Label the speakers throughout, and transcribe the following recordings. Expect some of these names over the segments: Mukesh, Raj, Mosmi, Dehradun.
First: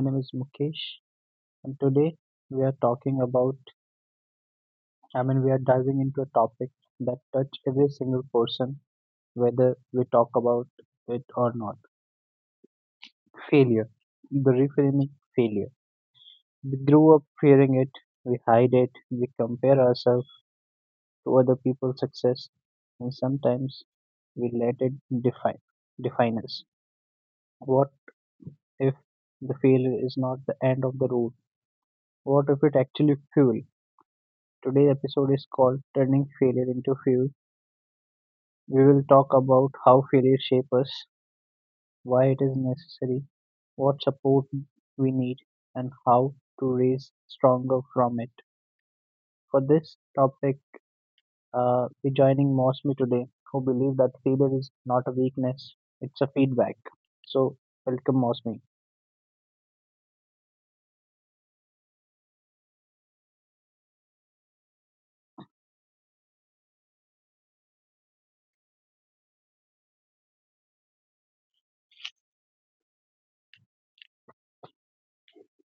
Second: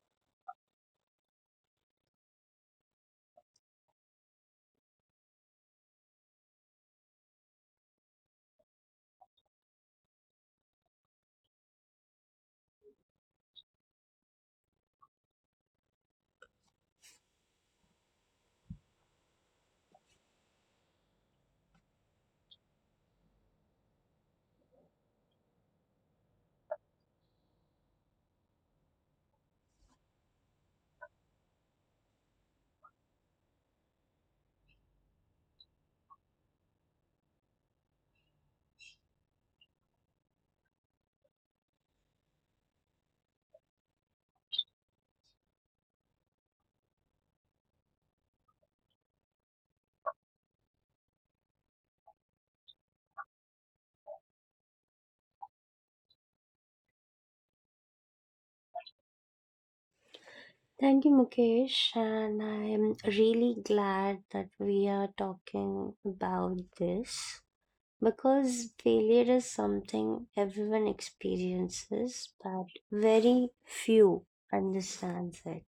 Speaker 1: name is Mukesh, and today we are talking about, I mean, we are diving into a topic that touch every single person, whether we talk about it or not. Failure, the reframing failure. We grew up fearing it, we hide it, we compare ourselves to other people's success, and sometimes we let it define define us. What if the failure is not the end of the road? What if it actually fuel? Today's episode is called Turning Failure into Fuel. We will talk about how failure shapes us, why it is necessary, what support we need, and how to raise stronger from it. For this topic, we're joining Mosmi today, who believe that failure is not a weakness, it's a feedback. So, welcome Mosmi.
Speaker 2: Thank you, Mukesh, and I am really glad that we are talking about this because failure is something everyone experiences, but very few understands it.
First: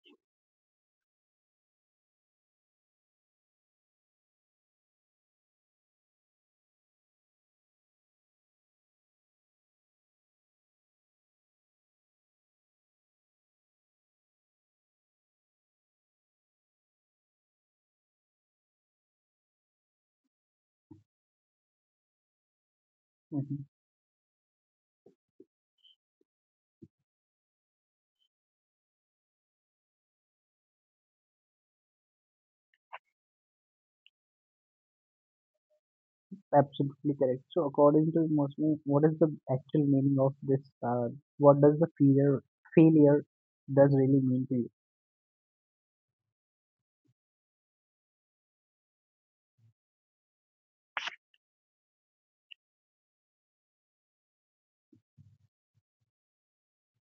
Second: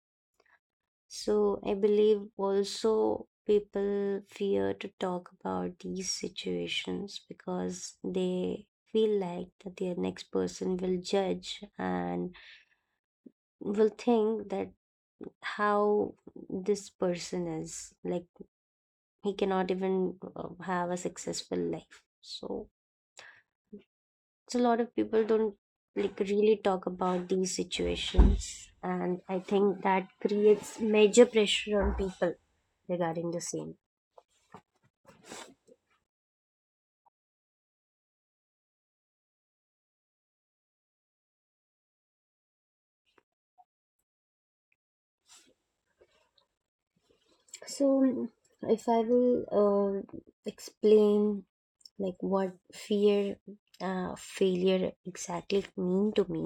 Speaker 2: So I believe also people fear to talk about these situations because they feel like that the next person will judge and will think that how this person is like he cannot even have a successful life, so it's a lot of people don't like really talk about these situations, and I think that creates major pressure on people regarding the same.
Speaker 1: Absolutely correct. So, according to Mosmi, what is the actual meaning of this? What does the failure does really mean to you?
Speaker 2: So if I will uh, explain like what fear failure exactly mean to me.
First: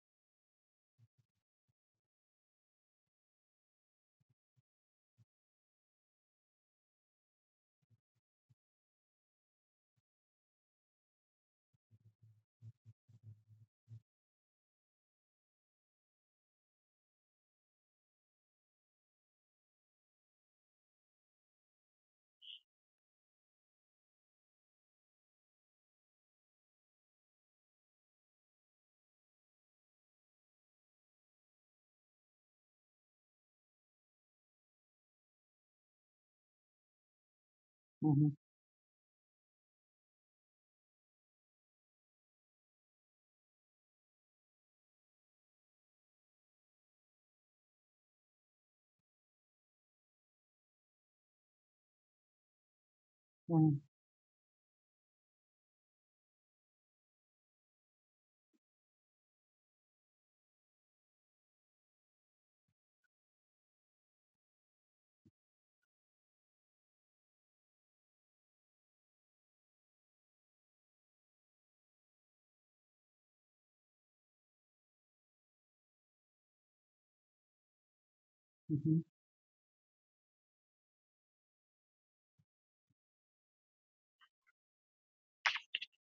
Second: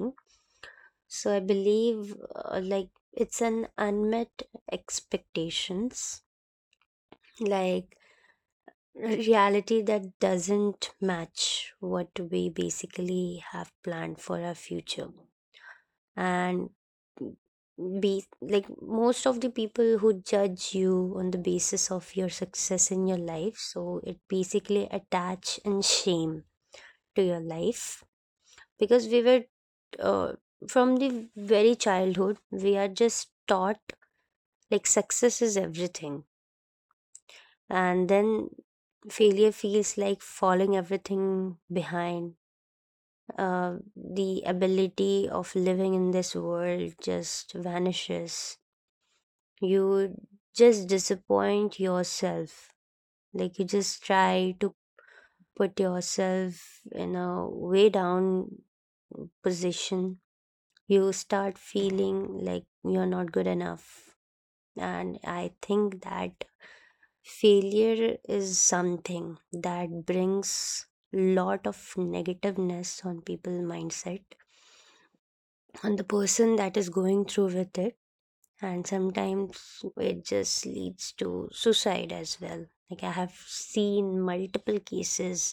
Speaker 2: So I believe like it's an unmet expectations, like reality that doesn't match what we basically have planned for our future. And be like most of the people who judge you on the basis of your success in your life, so it basically attach and shame to your life because we were uh, from the very childhood we are just taught like success is everything,
Speaker 1: Hmm.
Speaker 2: and then failure feels like falling everything behind. Uh, the ability of living in this world just vanishes. You just disappoint
Speaker 1: Hmm.
Speaker 2: yourself, like you just try to put yourself in a way down position. You start feeling like you're not good enough. And I think that failure is something that brings lot of negativeness on people mindset, on the person that is going through with it.
Speaker 1: Hmm.
Speaker 2: And sometimes it just leads to suicide as well. Like I have seen multiple cases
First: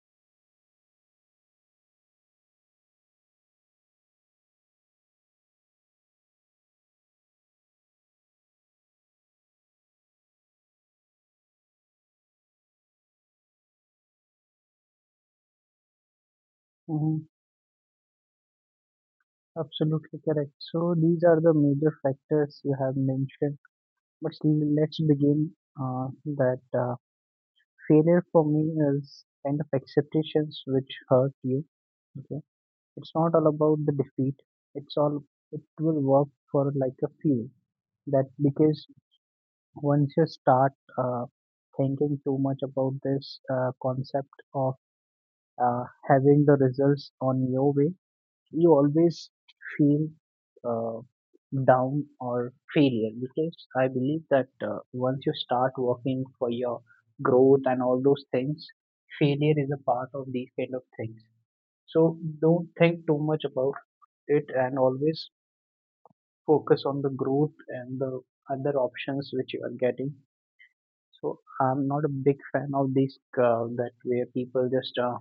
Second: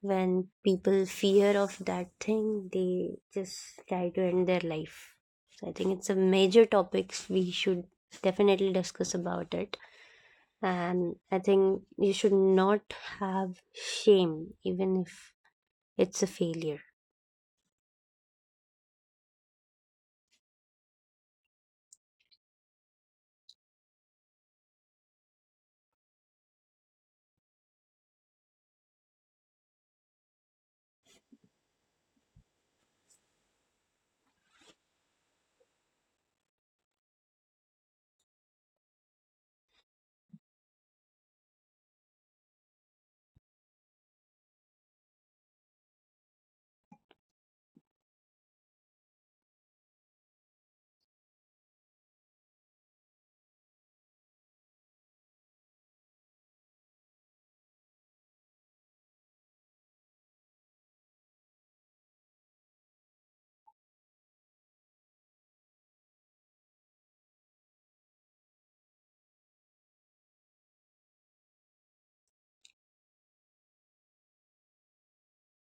Speaker 2: when people fear of that thing, they just try to end their life. So I think it's a major topic, we should definitely discuss about it. And I think you should not have shame, even if it's a failure.
Speaker 1: Hmm. Absolutely correct. So, these are the major factors you have mentioned. But let's begin uh, that failure for me is kind of acceptations which hurt you. Okay, it's not all about the defeat. It's all it will work for like a few. That because once you start uh, thinking too much about this concept of having the results on your way, you always feel uh, down or failure because I believe that once you start working for your growth and all those things, failure is a part of these kind of things. So don't think too much about it and always focus on the growth and the other options which you are getting, so I'm not a big fan of this that where people just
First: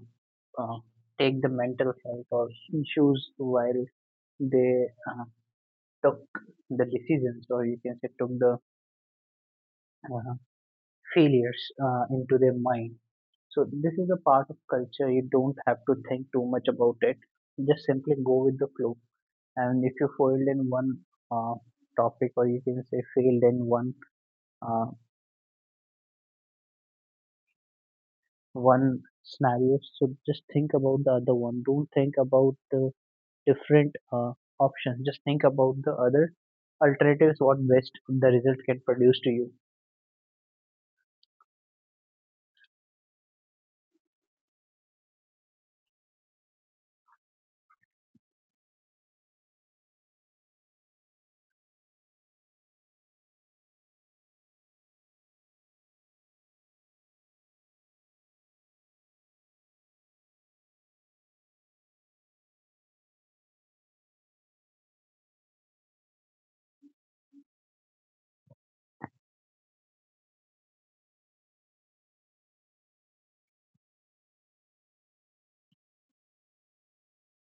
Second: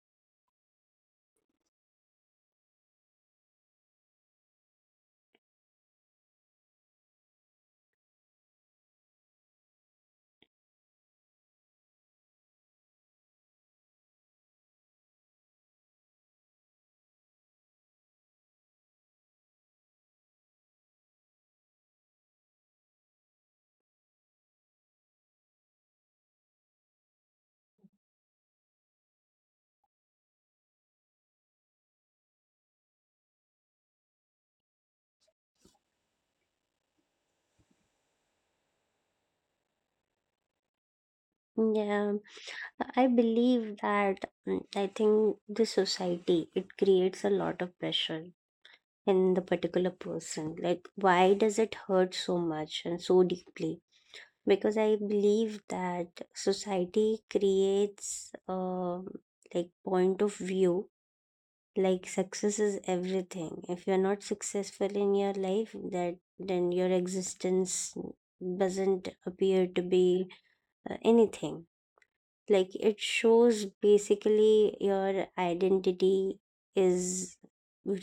Speaker 1: uh, take the mental health or issues while they uh, took the decisions or you can say took the uh, failures into their mind. So this is a part of culture. You don't have to think too much about it. Just simply go with the flow. And if you failed in one uh, topic or you can say failed in uh, one scenario, so just think about the other one, don't think about the different options, just think about the other alternatives what best the result can produce to you.
Speaker 2: Yeah, I believe that I think the society it creates a lot of pressure in the particular person. Like, why does it hurt so much and so deeply? Because I believe that society creates like point of view, like success is everything. If you're not successful in your life, that then your existence doesn't appear to be anything, like it shows basically your identity is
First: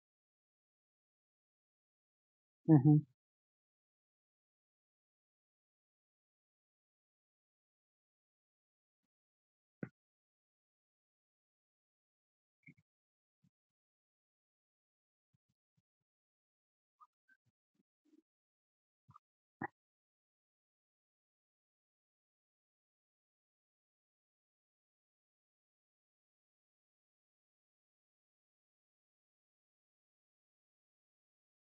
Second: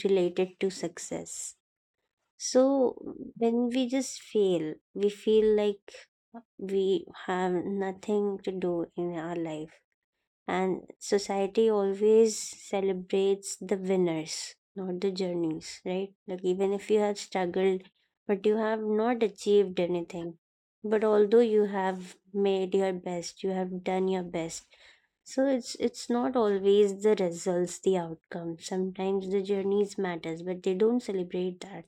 Speaker 2: related to success. So
Speaker 1: Mm-hmm.
Speaker 2: when we just fail, we feel like we have nothing to do in our life. And society always celebrates the winners, not the journeys, right? Like even if you have struggled but you have not achieved anything, but although you have made your best, you have done your best. So it's not always the results, the outcome, sometimes the journeys matters, but they don't celebrate that.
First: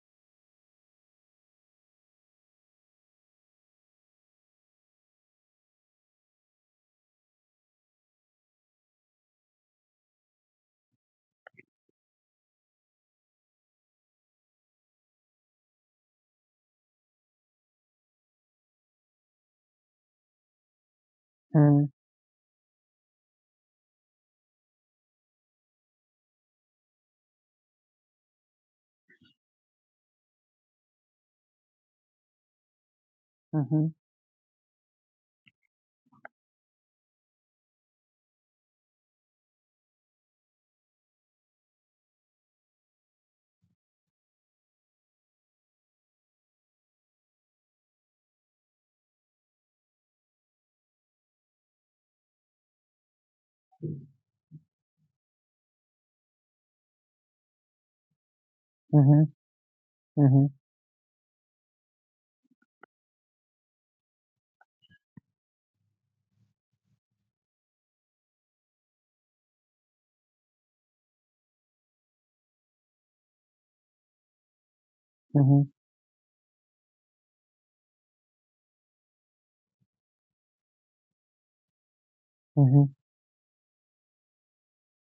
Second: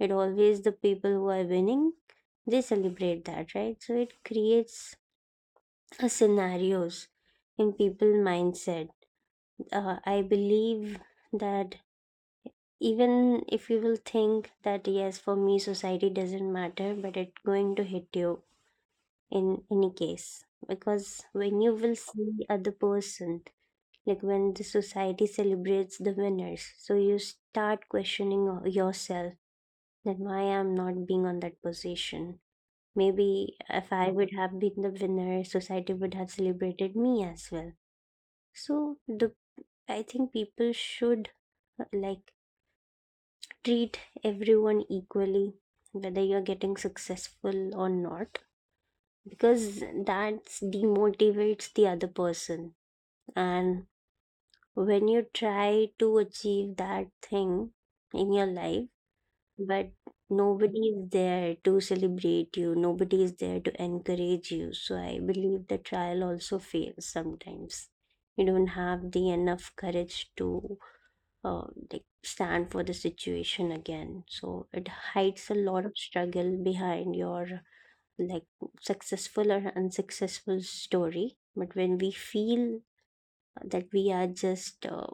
Speaker 2: It always the people who are winning, they celebrate that, right? So it creates a scenarios in people mindset. I believe that even if you will think that yes, for me society doesn't matter, but it's going to hit you in any case, because when you will see other person, like when the society celebrates the winners, so you start questioning yourself that why I'm not being on that position. Maybe
Speaker 1: Mm-hmm.
Speaker 2: if I would have been the winner, society would have celebrated me as well. So the I think people should like treat everyone equally, whether you're getting successful or not, because that demotivates the other person. And when you try to achieve that thing in your life,
Speaker 1: Mm-hmm.
Speaker 2: but
Speaker 1: Mm-hmm.
Speaker 2: nobody is there to celebrate you, nobody is there to encourage you. So I believe the trial also fails sometimes. You don't have the enough courage to uh, like stand for the situation again. So it hides a
Speaker 1: Mm-hmm.
Speaker 2: lot of struggle behind your like successful or unsuccessful story. But when we feel
Speaker 1: Mm-hmm.
Speaker 2: that we are just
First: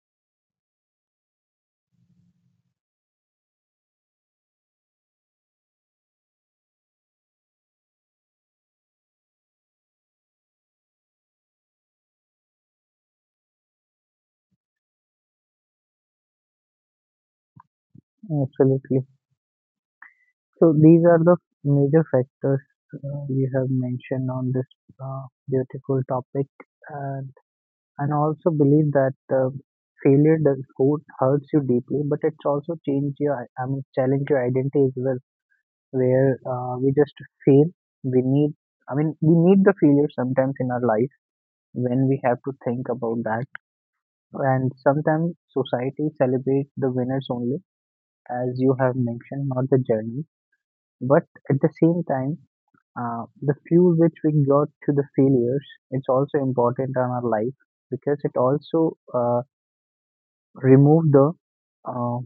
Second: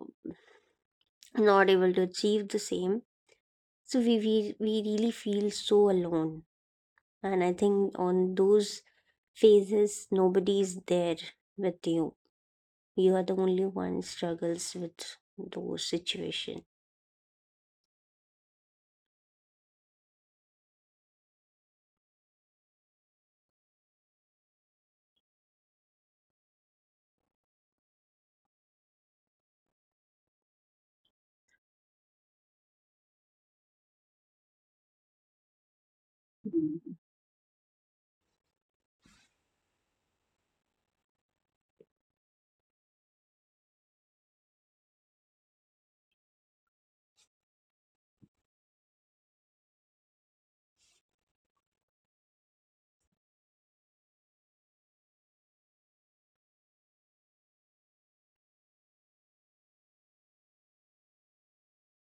Speaker 2: not able to achieve the same, so we really feel so alone. And I think on those phases, nobody is there with you. You are the only one struggles with those situation.
Speaker 1: Absolutely. So these are the major factors you have mentioned on this beautiful topic. And And I also believe that failure does hurt, hurts you deeply, but it's also changed your, I mean, challenge your identity as well, where we just fail. We need, I mean, we need the failure sometimes in our life when we have to think about that. And sometimes society celebrates the winners only, as you have mentioned, not the journey. But at the same time, the fuel which we got to the failures, it's also important in our life because it also remove the uh,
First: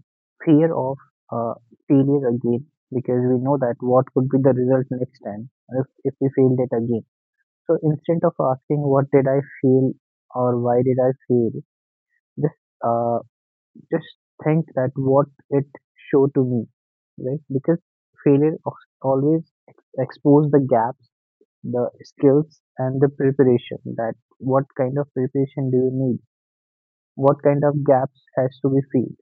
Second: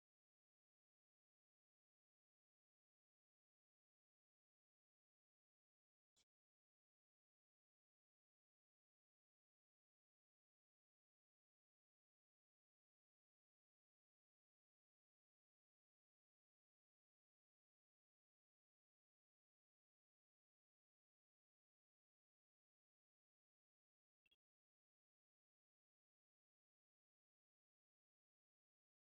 Speaker 1: fear of uh, failure again, because we know that what could be the result next time if we failed it again. So instead of asking what did I fail or why did I fail, just uh, just think that what it showed to me, right? Because failure always expose the gaps, the skills and the preparation. That what kind of preparation do you need? What kind of gaps has to be filled?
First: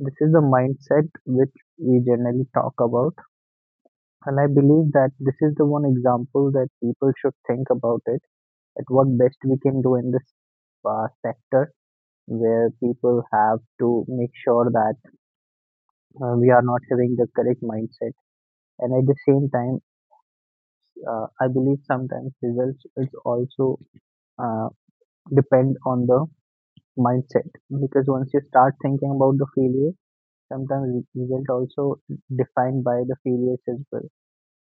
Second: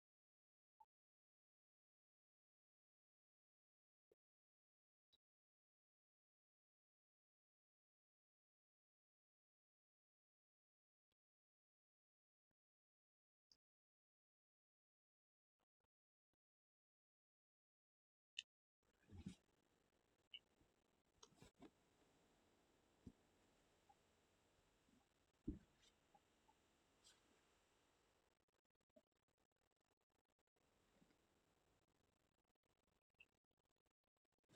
Speaker 1: This is the mindset which we generally talk about, and I believe that this is the one example that people should think about it, at what best we can do in this sector, where people have to make sure that we are not having the correct mindset. And at the same time, I believe sometimes results is also uh, depend on the mindset, because once you start thinking about the failure, sometimes result also defined by the failures as well.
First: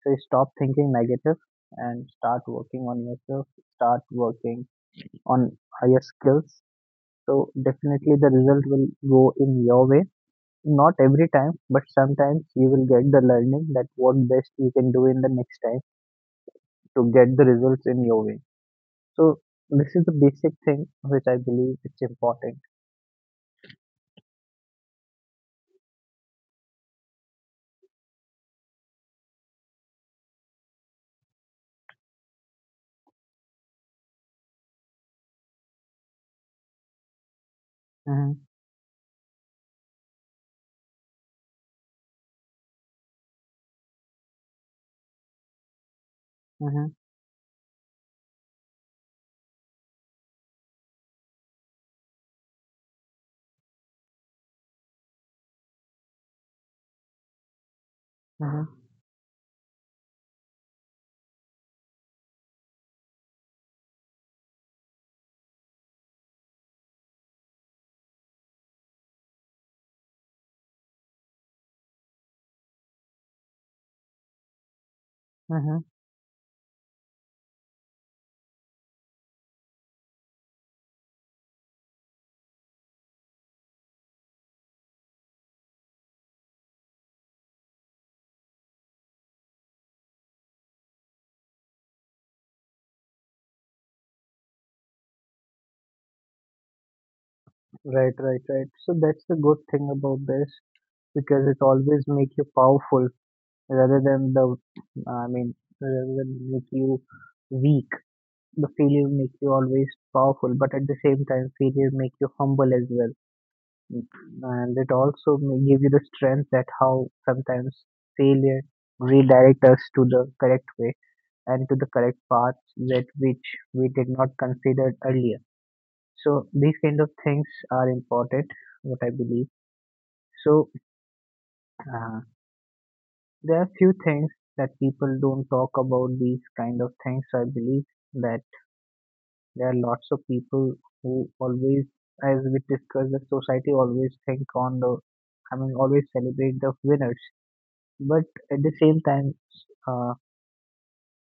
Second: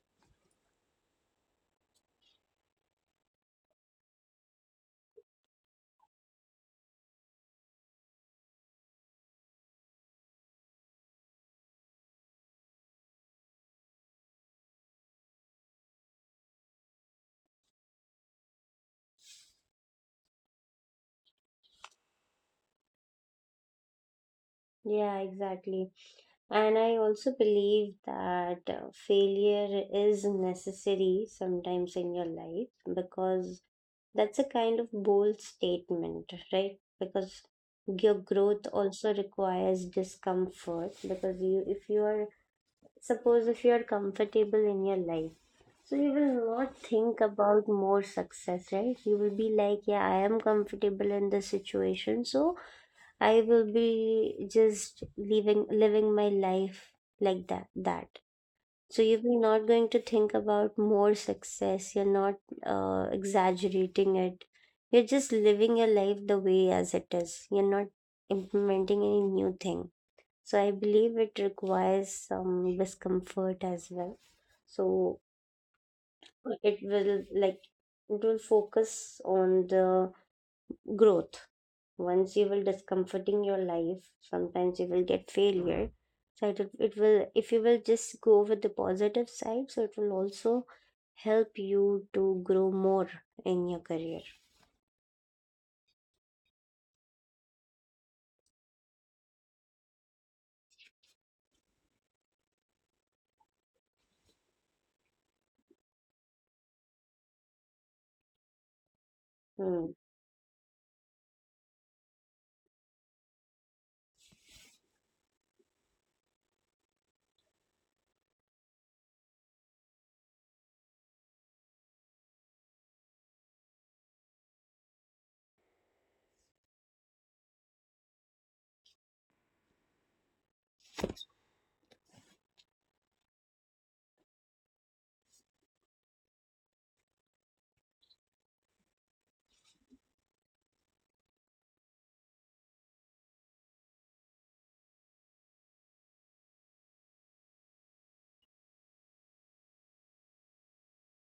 Speaker 1: So stop thinking negative and start working on yourself, start working on higher skills. So definitely the result will go in your way. Not every time, but sometimes you will get the learning that what best you can do in the next time to get the results in your way. So this is the basic thing which I believe it's important.
Speaker 2: Yeah, exactly. And I also believe that failure is necessary sometimes in your life because that's a kind of bold statement, right? Because your
Speaker 1: Hmm.
Speaker 2: growth also requires discomfort, because you if you are suppose if you are comfortable in your life, so you will not
Speaker 1: Hmm.
Speaker 2: think about more success, right? You will be like, yeah, I am comfortable in this situation, so I will be just living my life like that.
Speaker 1: Hmm.
Speaker 2: So you're not going to think about more success. You're not exaggerating it. You're just living your life the way as it is. You're not implementing any new thing. So I believe it requires some discomfort as well. So
Speaker 1: Hmm.
Speaker 2: it will like it will focus on the growth. Once you will discomforting your life, sometimes you will get failure. So it will, if you will just go with the positive side, so it will also help you to grow more in your career.
Speaker 1: Right, right, right. So that's the good thing about this, because it always make you powerful rather than the I mean, rather than make you weak. The failure make you always
Speaker 2: Hmm.
Speaker 1: powerful, but at the same time, failure make you humble as well, and it also may give you the strength that how sometimes failure redirect us to the correct way and to the correct path that which we did not consider earlier. So these kind of things are important, what I believe. So uh, there are few things that people don't talk about, these kind of things. So I believe that there are lots of people who always, as we discuss, the society always think on I mean, always celebrate the winners. But at the same time, uh,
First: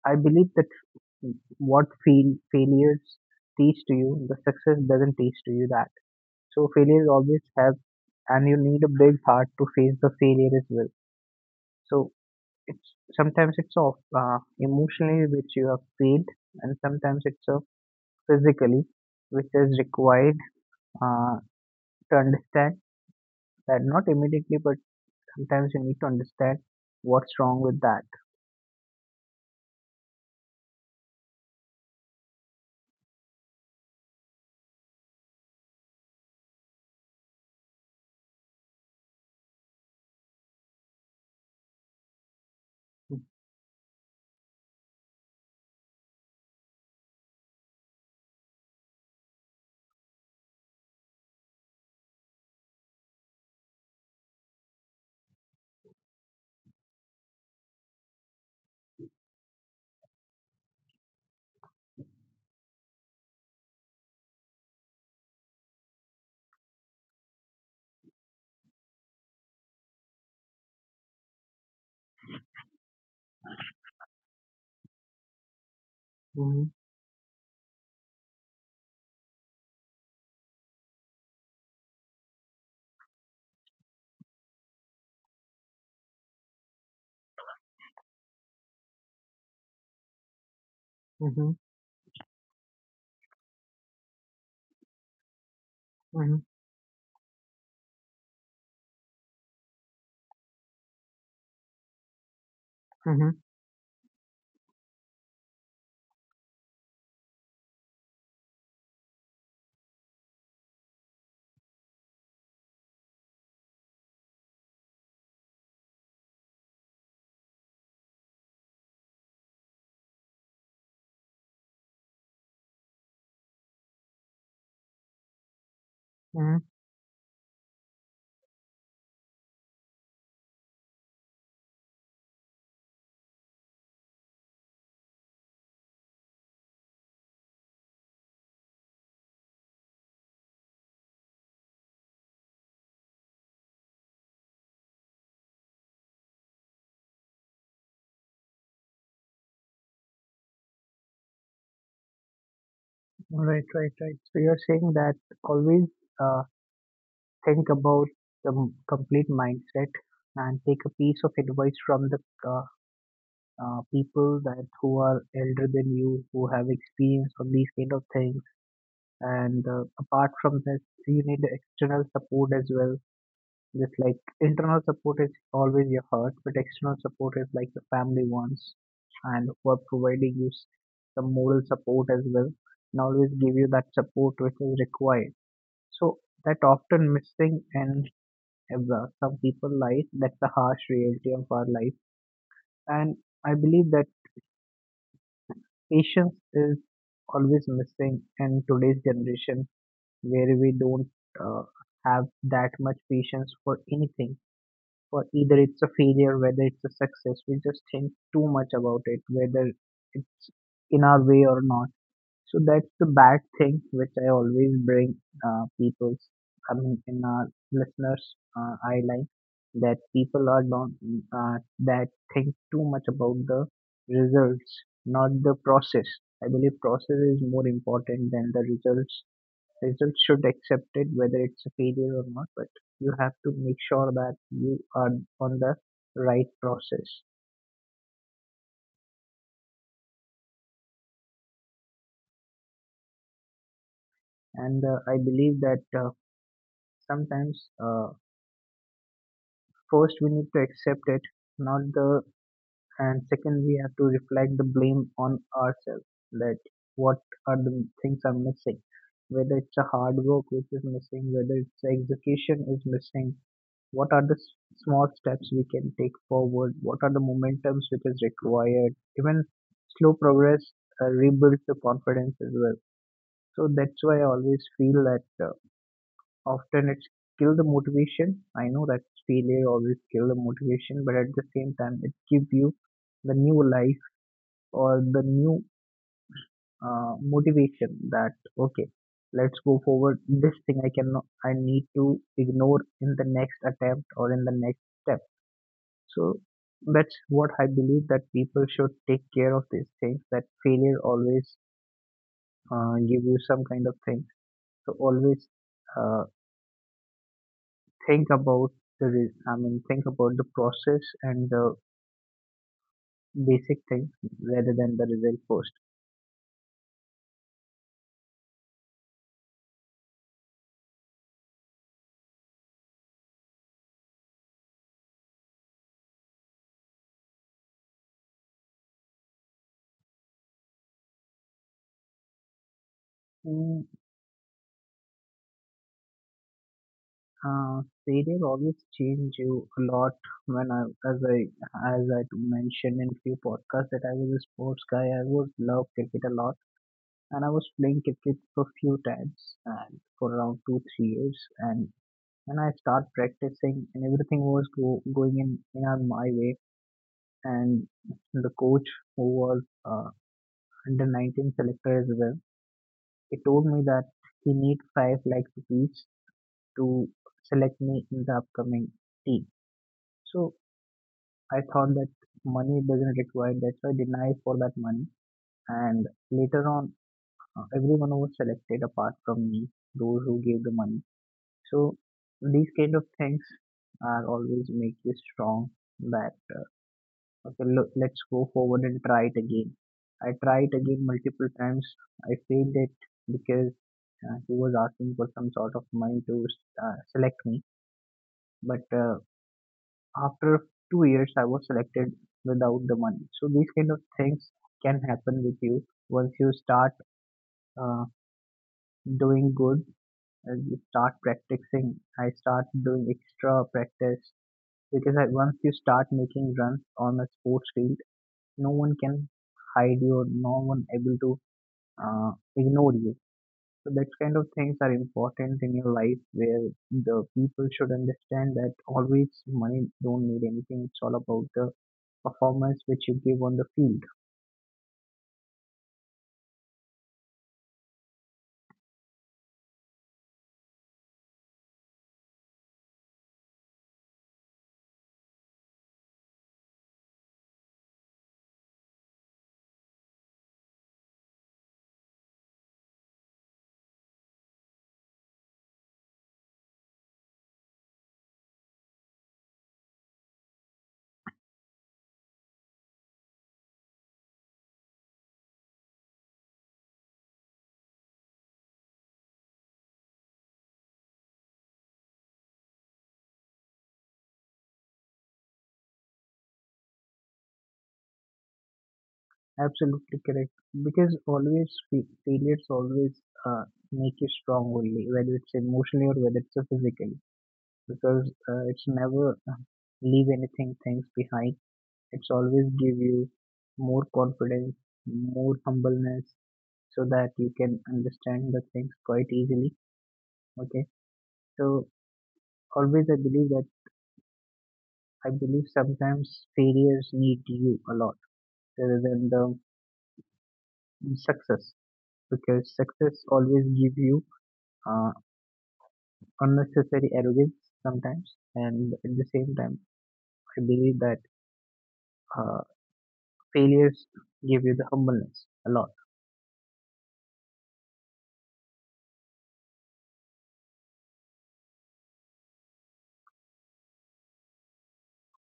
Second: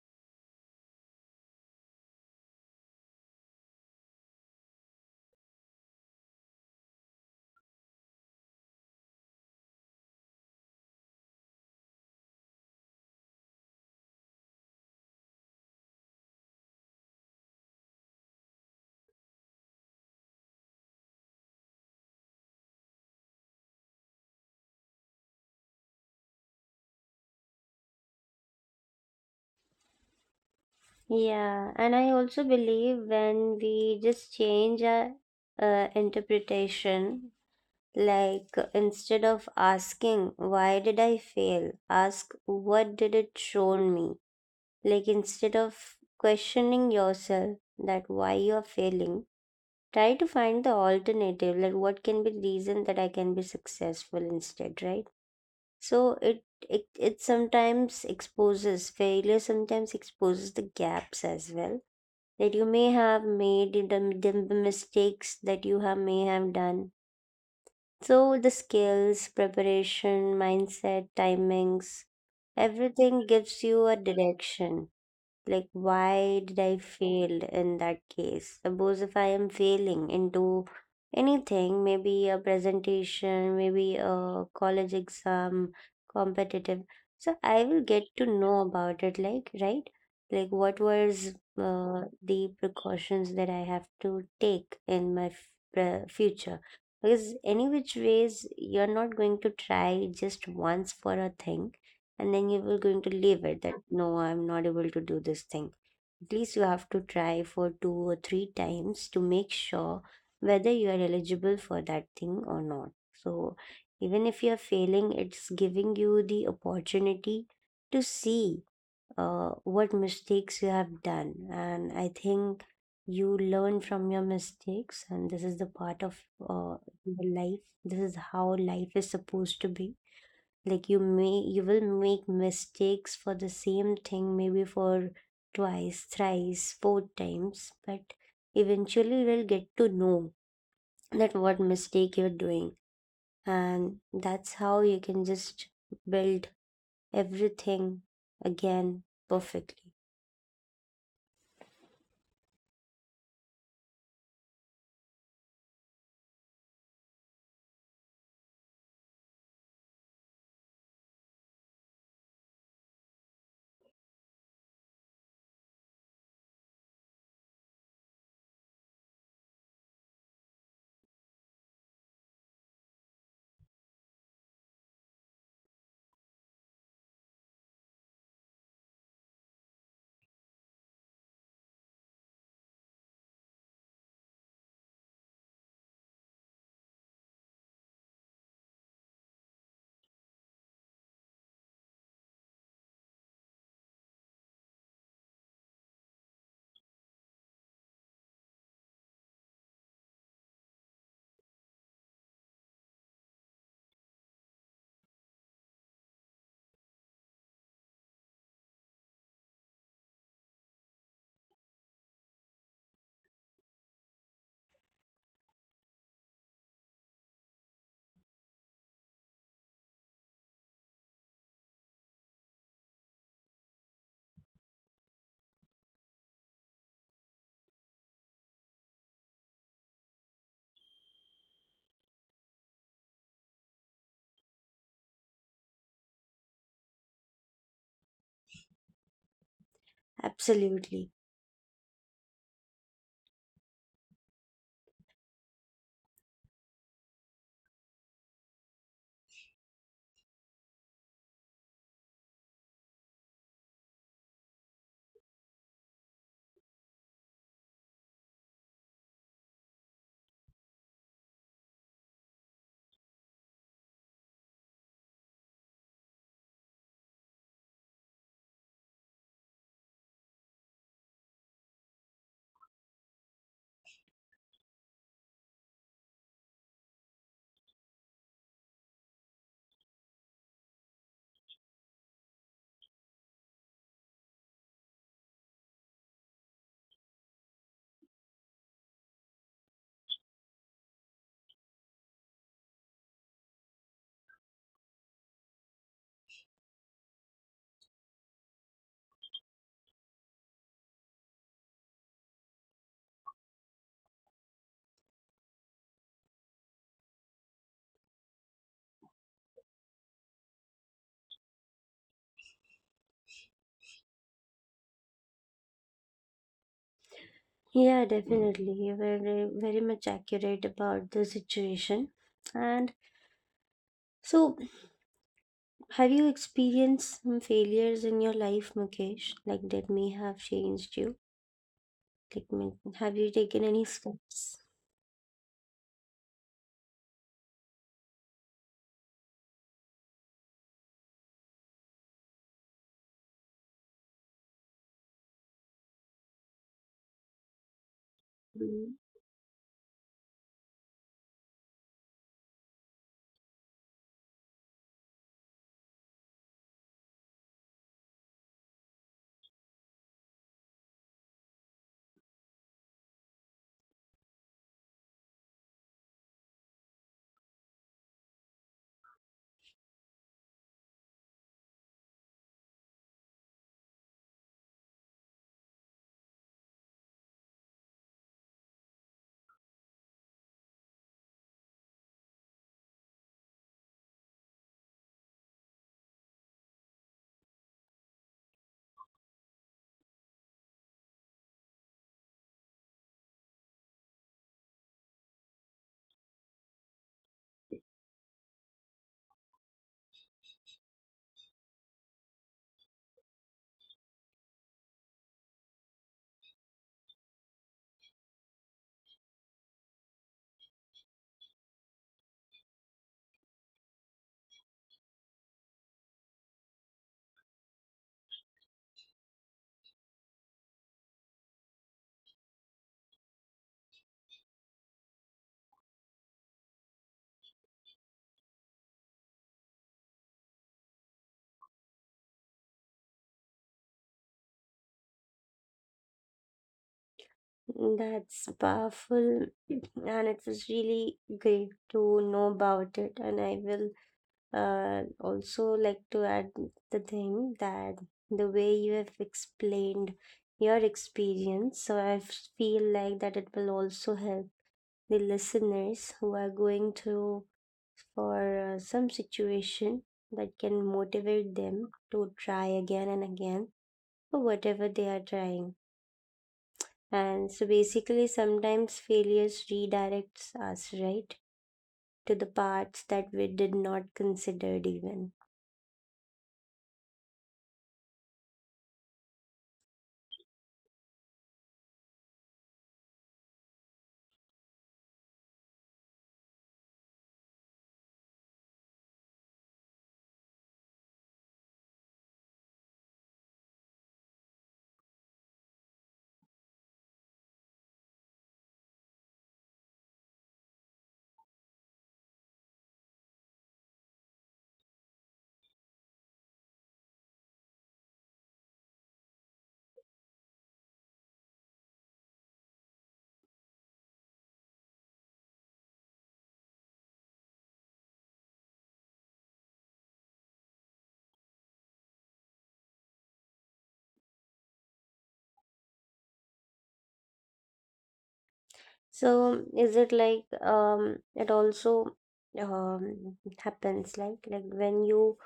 Speaker 1: I believe that what failures teach to you, the success doesn't teach to you that. So failures always have, and you need a big heart to face the failure as well. So it's sometimes it's of emotionally which you have paid, and sometimes it's of physically which is required uh, to understand that, not immediately but sometimes you need to understand what's wrong with that.
Speaker 2: Yeah, and I also believe when we just change our interpretation, like instead of asking why did I fail, ask what did it show me. Like instead of questioning yourself that why you're failing, try to find the alternative. Like what can be the reason that I can be successful instead, right? So it sometimes exposes, failure sometimes exposes the gaps as well, that you may have made the mistakes that you have may have done. So the skills, preparation, mindset, timings, everything gives you a direction. Like, why did
Speaker 1: Mm-hmm.
Speaker 2: I fail in that case? Suppose if I am failing into anything, maybe a presentation, maybe a college exam, competitive. So I will get to know about it, like, right? Like, what was
Speaker 1: Mm-hmm.
Speaker 2: the precautions that I have to take in my
Speaker 1: Mm-hmm.
Speaker 2: future? Because any which ways, you're not going to try just once for a thing, and then you were going to
Speaker 1: Mm-hmm.
Speaker 2: leave it that no, I'm not able to do this thing. At least you have to try for two or three times to make sure whether you are eligible for that thing or not. So even if you're failing, it's giving you the opportunity to see what mistakes you have done. And I think you learn from your mistakes, and this is the part of
Speaker 1: Mm-hmm.
Speaker 2: uh, your life. This is how life is supposed to be. Like you will make mistakes for the same thing, maybe for twice, thrice, four times, but eventually you will get to know that what mistake you're doing, and that's how you can just build everything again perfectly.
Speaker 1: Right, right, right. So you're saying that always uh, think about the complete mindset and take a piece of advice from the uh, people that who are elder than you, who have experience on these kind of things. And apart from this, you need external support as well. Just like internal support is always your heart, but external support is like the family ones and who are providing you some moral support as well, and always give you that support which is required. So that often missing in some people life. That's the harsh reality of our life. And I believe that patience is always missing in today's generation, where we don't uh, have that much patience for anything. For either it's a failure, whether it's a success, we just think too much about it, whether it's in our way or not. So that's the bad thing which I always bring people's I mean in our listeners' eye line, that people are don't that think too much about the results, not the process. I believe process is more important than the results. Results should accept it whether it's a failure or not, but you have to make sure that you are on the right process.
Speaker 2: Absolutely.
Speaker 1: And I believe that sometimes first, we need to accept it, not the, and second, we have to reflect the blame on ourselves that what are the things are missing, whether it's a hard work which is missing, whether it's the execution is missing, what are the small steps we can take forward, what are the momentums which is required, even slow progress rebuilds the confidence as well. So that's why I always feel that often it's kill the motivation. I know that failure always kill the motivation, but at the same time, it gives you the new life or the new motivation that okay, let's go forward. This thing I cannot, I need to ignore in the next attempt or in the next step. So that's what I believe that people should take care of these things. That failure always give you some kind of thing. So always. Uh, think about the I mean think about the process and the basic things rather than the result first.
Speaker 2: Yeah, definitely, you were very much accurate about the situation. And so, have you experienced some failures in your life, Mukesh? Like that may have changed you. Like, have you taken
Speaker 1: And
Speaker 2: any steps?
Speaker 1: failure always change you a lot. When I as I as I mentioned in few podcasts that I was a sports guy, I would love cricket a lot, and I was playing cricket for few
Speaker 2: Mm.
Speaker 1: times and for around 2-3 years, and I start practicing, and everything was going in my way, and the coach who was under 19 selector as well. He told me that he need five likes each to select me in the upcoming team. So I thought that money doesn't require, that's why I denied for that money. And later on, everyone was selected apart from me, those who gave the money. So these kind of things are always make you strong, that okay look, let's go forward and try it again. I tried again multiple times. I failed it, because he was asking for some sort of money to select me, but after 2 years, I was selected without the money. So these kind of things can happen with you once you start uh, doing good. You start practicing. I start doing extra practice because once you start making runs on a sports field, no one can hide you. No one able to ignore you. So that kind of things are important in your life where the people should understand that always money don't need anything. It's all about the performance which you give on the field.
Speaker 2: That's powerful, and it was really great to know about it. And I will also like to add the thing that the way you have explained your experience, so I feel like that it will also help the listeners who are going through for some situation, that can motivate them to try again and again for whatever they are trying. And so basically, sometimes failures redirects us, right, to the parts that we did not considered even.
Speaker 1: Absolutely correct. Because failures always uh, make you strong only, whether it's emotionally or whether it's a physically. Because it's never leave anything things behind. It's always give you more confidence, more humbleness, so that you can understand the things quite easily. Okay. So always I believe that I believe sometimes failures need you a lot rather than the success, because success always give you uh, unnecessary arrogance sometimes, and at the same time I believe that uh, failures give you the humbleness a lot.
Speaker 2: So is it like it also happens like when you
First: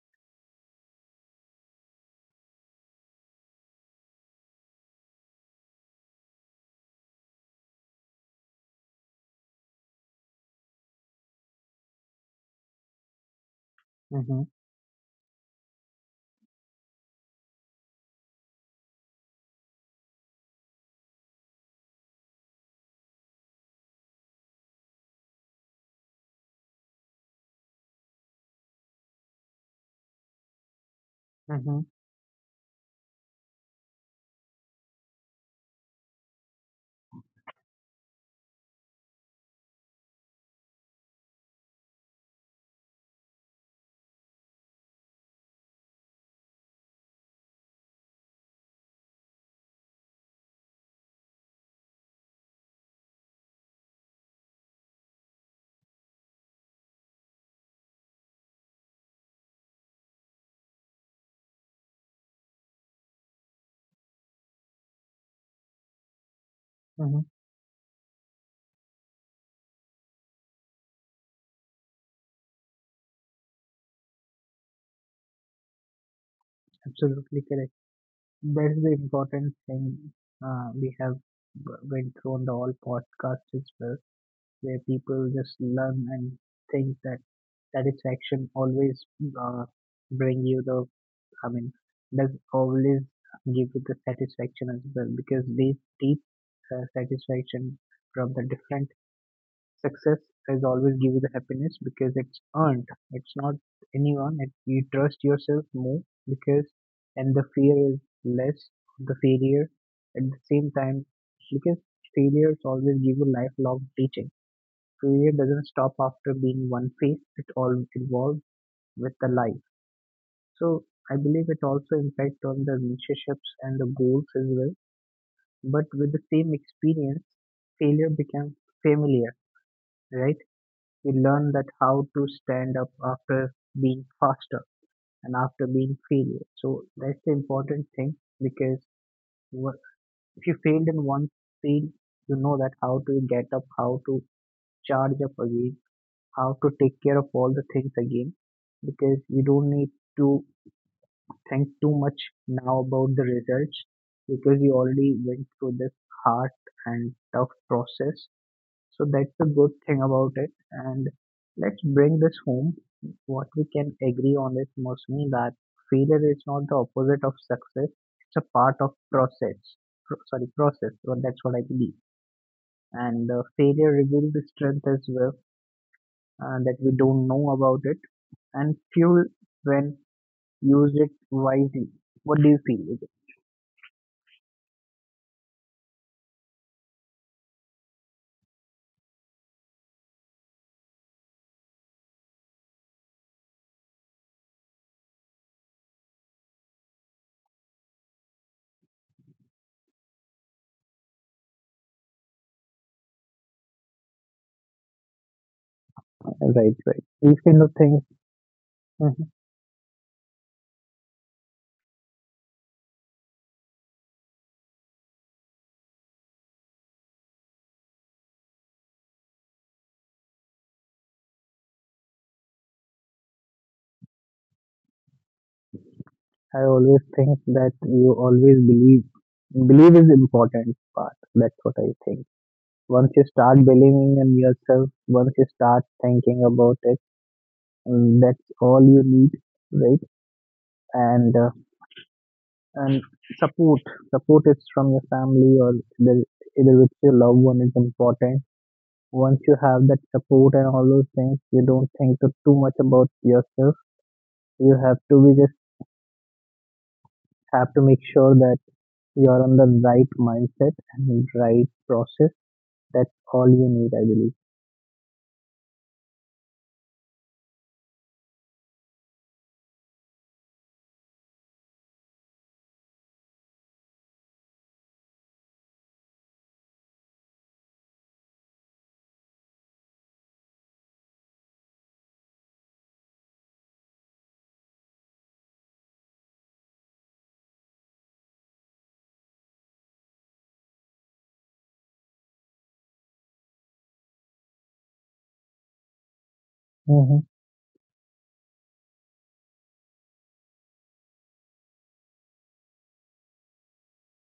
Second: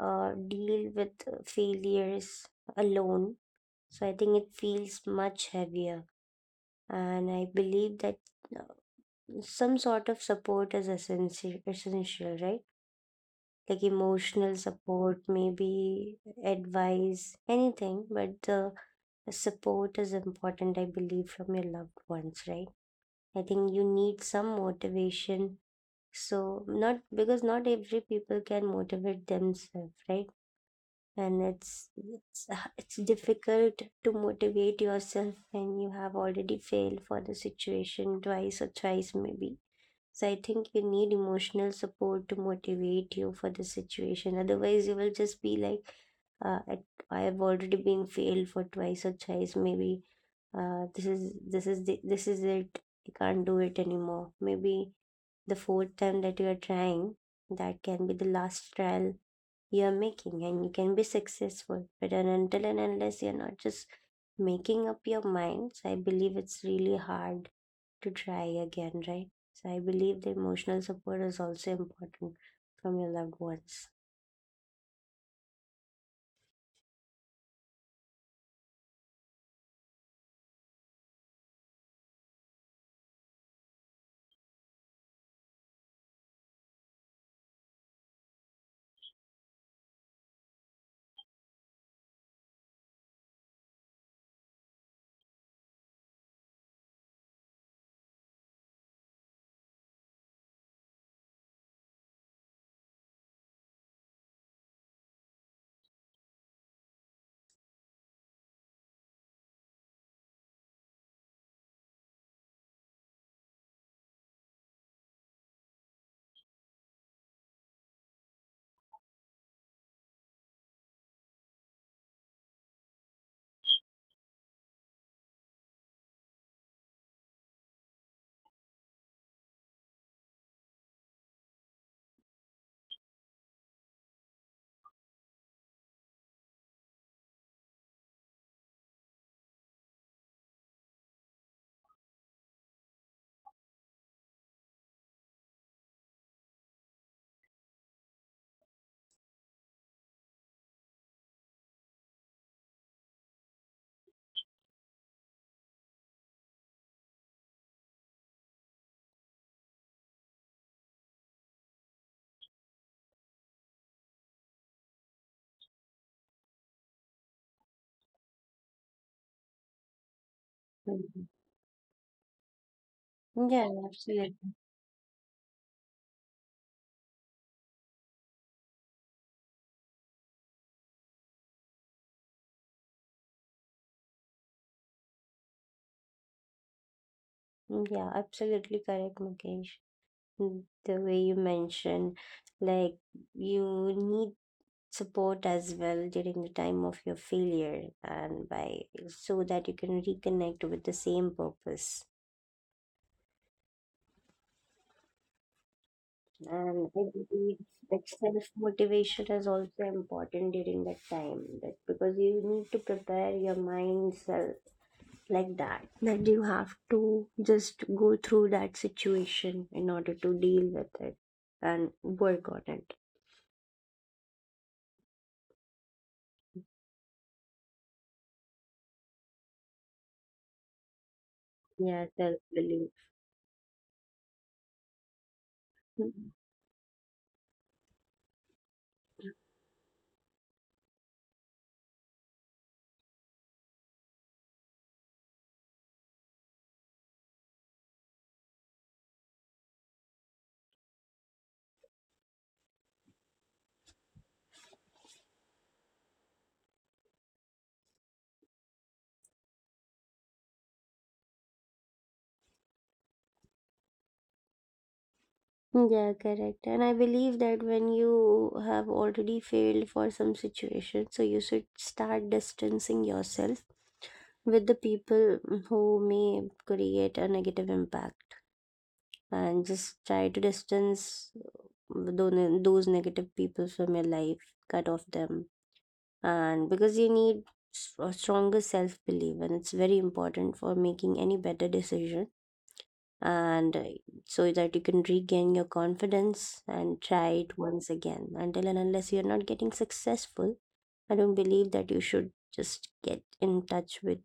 Speaker 2: deal with failures alone? So I think it feels much heavier, and I believe that uh, some sort of support is essential, right? Like
Speaker 1: Mm-hmm,
Speaker 2: emotional support, maybe advice, anything, but the support is important, I believe, from your loved ones, right? I think you need some motivation. So, not because not every people can motivate themselves, right? And
Speaker 1: mm-hmm,
Speaker 2: it's difficult to motivate yourself when you have already failed for the situation twice or thrice, maybe. So I think you need emotional support to motivate you for the situation. Otherwise, you will just be like, uh, I, I have already been failed for twice or thrice. Maybe this is this is it. I can't do it anymore. Maybe the fourth time that you are trying, that can be the last trial you are making, and you can be successful. But until and unless you are not just making up your minds, I believe it's really
Speaker 1: mm-hmm.
Speaker 2: hard to try again, right? So I believe the emotional support is also important from your loved ones.
Speaker 1: Absolutely correct. That's the important thing we have went through on the all podcast as well, where people just learn and think that satisfaction always uh, bring you the, I mean, does always give you the satisfaction as well, because they deep satisfaction from the different success is always give you the happiness because it's earned, it's not anyone it, you trust yourself more because, and the fear is less of the failure at the same time, because failures always give you lifelong teaching. Failure doesn't stop after being one phase. It all evolves with the life. So I believe it also impacts on the relationships and the goals as well. But with the same experience, failure becomes familiar, right? You learn that how to stand up after being faster and after being failure. So that's the important thing because, wha- if you failed in one field, you know that how to get up, how to charge up again, how to take care of all the things again, because you don't need to think too much now about the results, because you already went through this hard and tough process. So that's the good thing about it. And let's bring this home. What we can agree on is mostly that failure is not the opposite of success. It's a part of process. Sorry, process. Well,
Speaker 2: Mhm.
Speaker 1: that's what I believe. And
Speaker 2: Yeah,
Speaker 1: failure reveals the
Speaker 2: absolutely.
Speaker 1: strength as well, and that we don't know about it and fuel when used it wisely. What do you feel?
Speaker 2: Yeah, absolutely correct, Mukesh. Mm, the way you mentioned, like you need support as well during the time of your failure, and by so that you can reconnect with the same purpose.
Speaker 1: Right,
Speaker 2: And I
Speaker 1: right. These
Speaker 2: believe
Speaker 1: kind of things.
Speaker 2: that self
Speaker 1: Mhm.
Speaker 2: motivation is also important during that time, that because you need to prepare your mind self like that you have to just go through that situation in order to deal with it and work on it.
Speaker 1: I always think that you always believe. Believe is important part. That's what I
Speaker 2: Yeah,
Speaker 1: think.
Speaker 2: self belief.
Speaker 1: Once you start believing in yourself, once you start thinking about it, mm, that's all you need, right? And and support, support is from your family or either, either with your loved one is important. Once you have that support and all those things, you don't think too much about yourself. You have to be just have to make sure that you're on the right mindset and right process. That's all you need, I believe.
Speaker 2: Yeah, correct. And I believe that when you have already failed for some situation, so you should start distancing yourself with the people who may create a negative impact, and just try to distance those negative people from your life, cut off them. And because you need a stronger self belief, and it's very important for making any better decision, and so that you can regain your confidence and
Speaker 1: Mm-hmm,
Speaker 2: try it once again until and unless you're not getting successful. I don't believe that you should just get in touch with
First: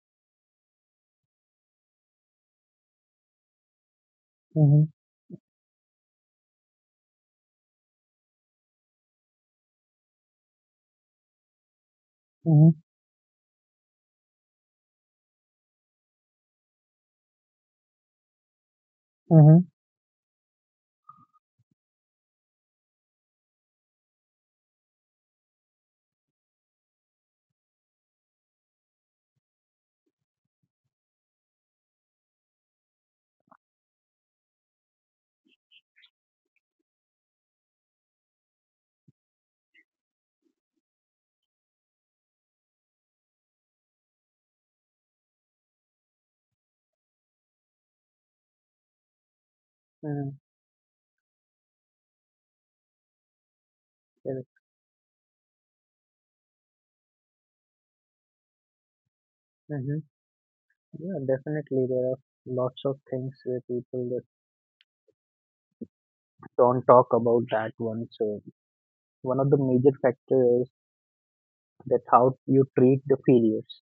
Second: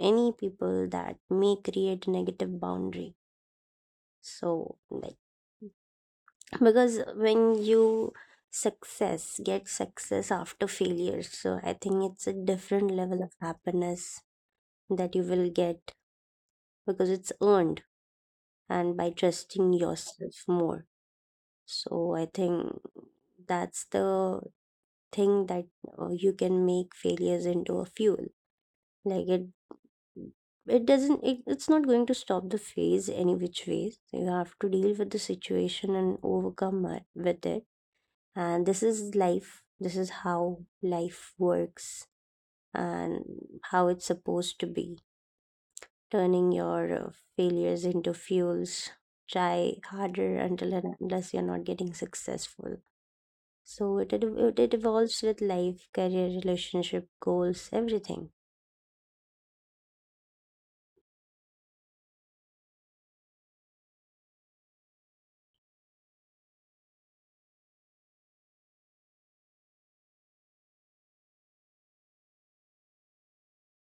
Speaker 2: any people that may create negative boundary. So
Speaker 1: mm-hmm,
Speaker 2: like because when you success get success after failure, so I think it's a
Speaker 1: mm-hmm,
Speaker 2: different level of happiness that you will get, because it's earned and by
Speaker 1: mm-hmm,
Speaker 2: trusting yourself more. So I think that's the thing that you can make failures into a fuel. Like it doesn't. It's not going to stop the phase any which ways. You have to deal with the situation and overcome with it. And this is life. This is how life works and how it's supposed to be. Turning your failures into fuels. Try harder
Speaker 1: mm-hmm.
Speaker 2: until and unless you're not getting successful. So it ed- it
Speaker 1: Correct.
Speaker 2: ev- it evolves with life, career, relationship, goals, everything.
Speaker 1: Mm-hmm. Yeah, definitely. There are lots of things where people that don't talk about that one. So one of the major factors is that how you treat the failures.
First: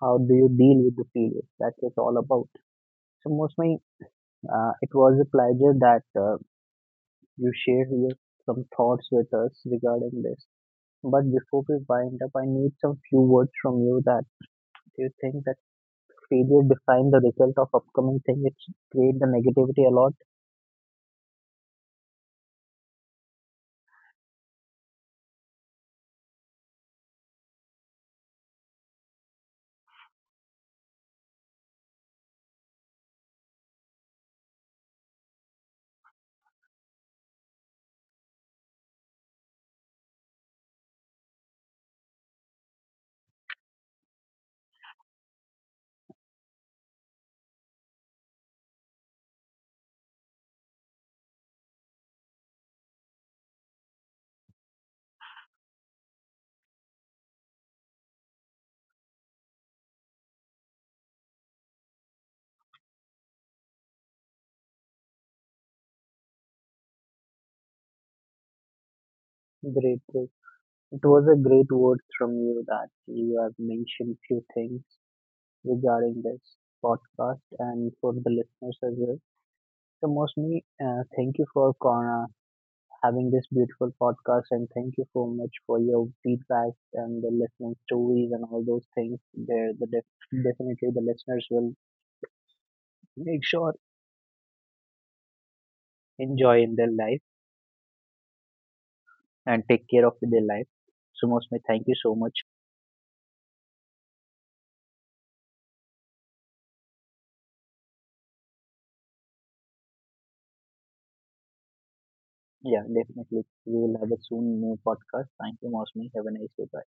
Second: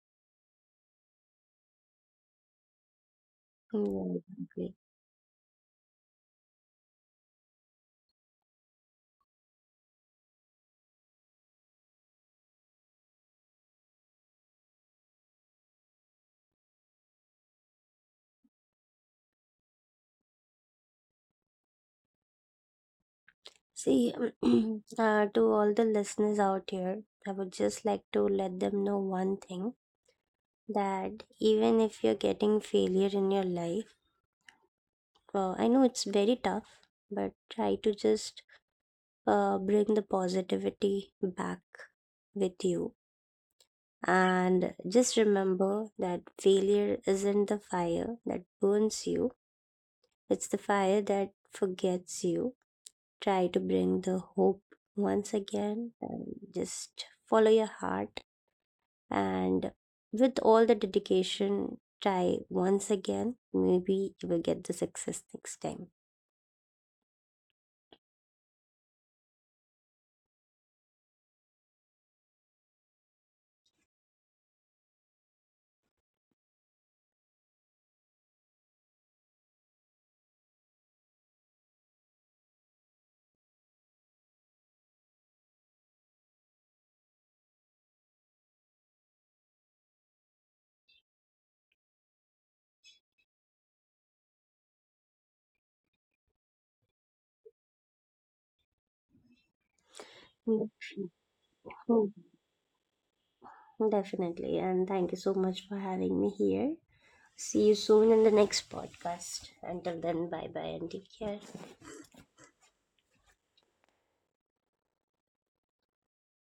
Speaker 1: How do you deal with the failures? That's what it's all about. So most my.
Speaker 2: Yeah, exactly.
Speaker 1: It was a pleasure that you shared your some thoughts with us regarding this. But before we wind up, I need some few words from you that do you think that failure define the result of upcoming thing? It create the negativity a lot.
Speaker 2: See, to all the listeners out here, I would just like to let them know one thing, that even if you're getting failure in your life, I know it's very tough, but try to just bring the positivity back with you. And just remember that failure isn't the fire that burns you, it's the fire that forgets you. Try to bring the hope once again, and just follow your heart. And with all the dedication, try once again. Maybe you will get the success next time.
Speaker 1: Great, great. It was a great word from you that you have mentioned few things regarding this podcast and for the listeners as well. So mostly, thank you for Kona having this beautiful podcast. And thank you so much for your feedback and the listening stories and all those things. There, the definitely the listeners will make sure enjoy in their life and take care of their life.
Speaker 2: Mm.
Speaker 1: So, Mosme, thank you so much.
Speaker 2: Mm. Definitely. And thank you so much for having me here. See you soon in the next podcast. Until then, bye bye and take care.
Speaker 1: Yeah, definitely. We will have a soon new podcast. Thank you, Mosme. Have a nice day. Bye.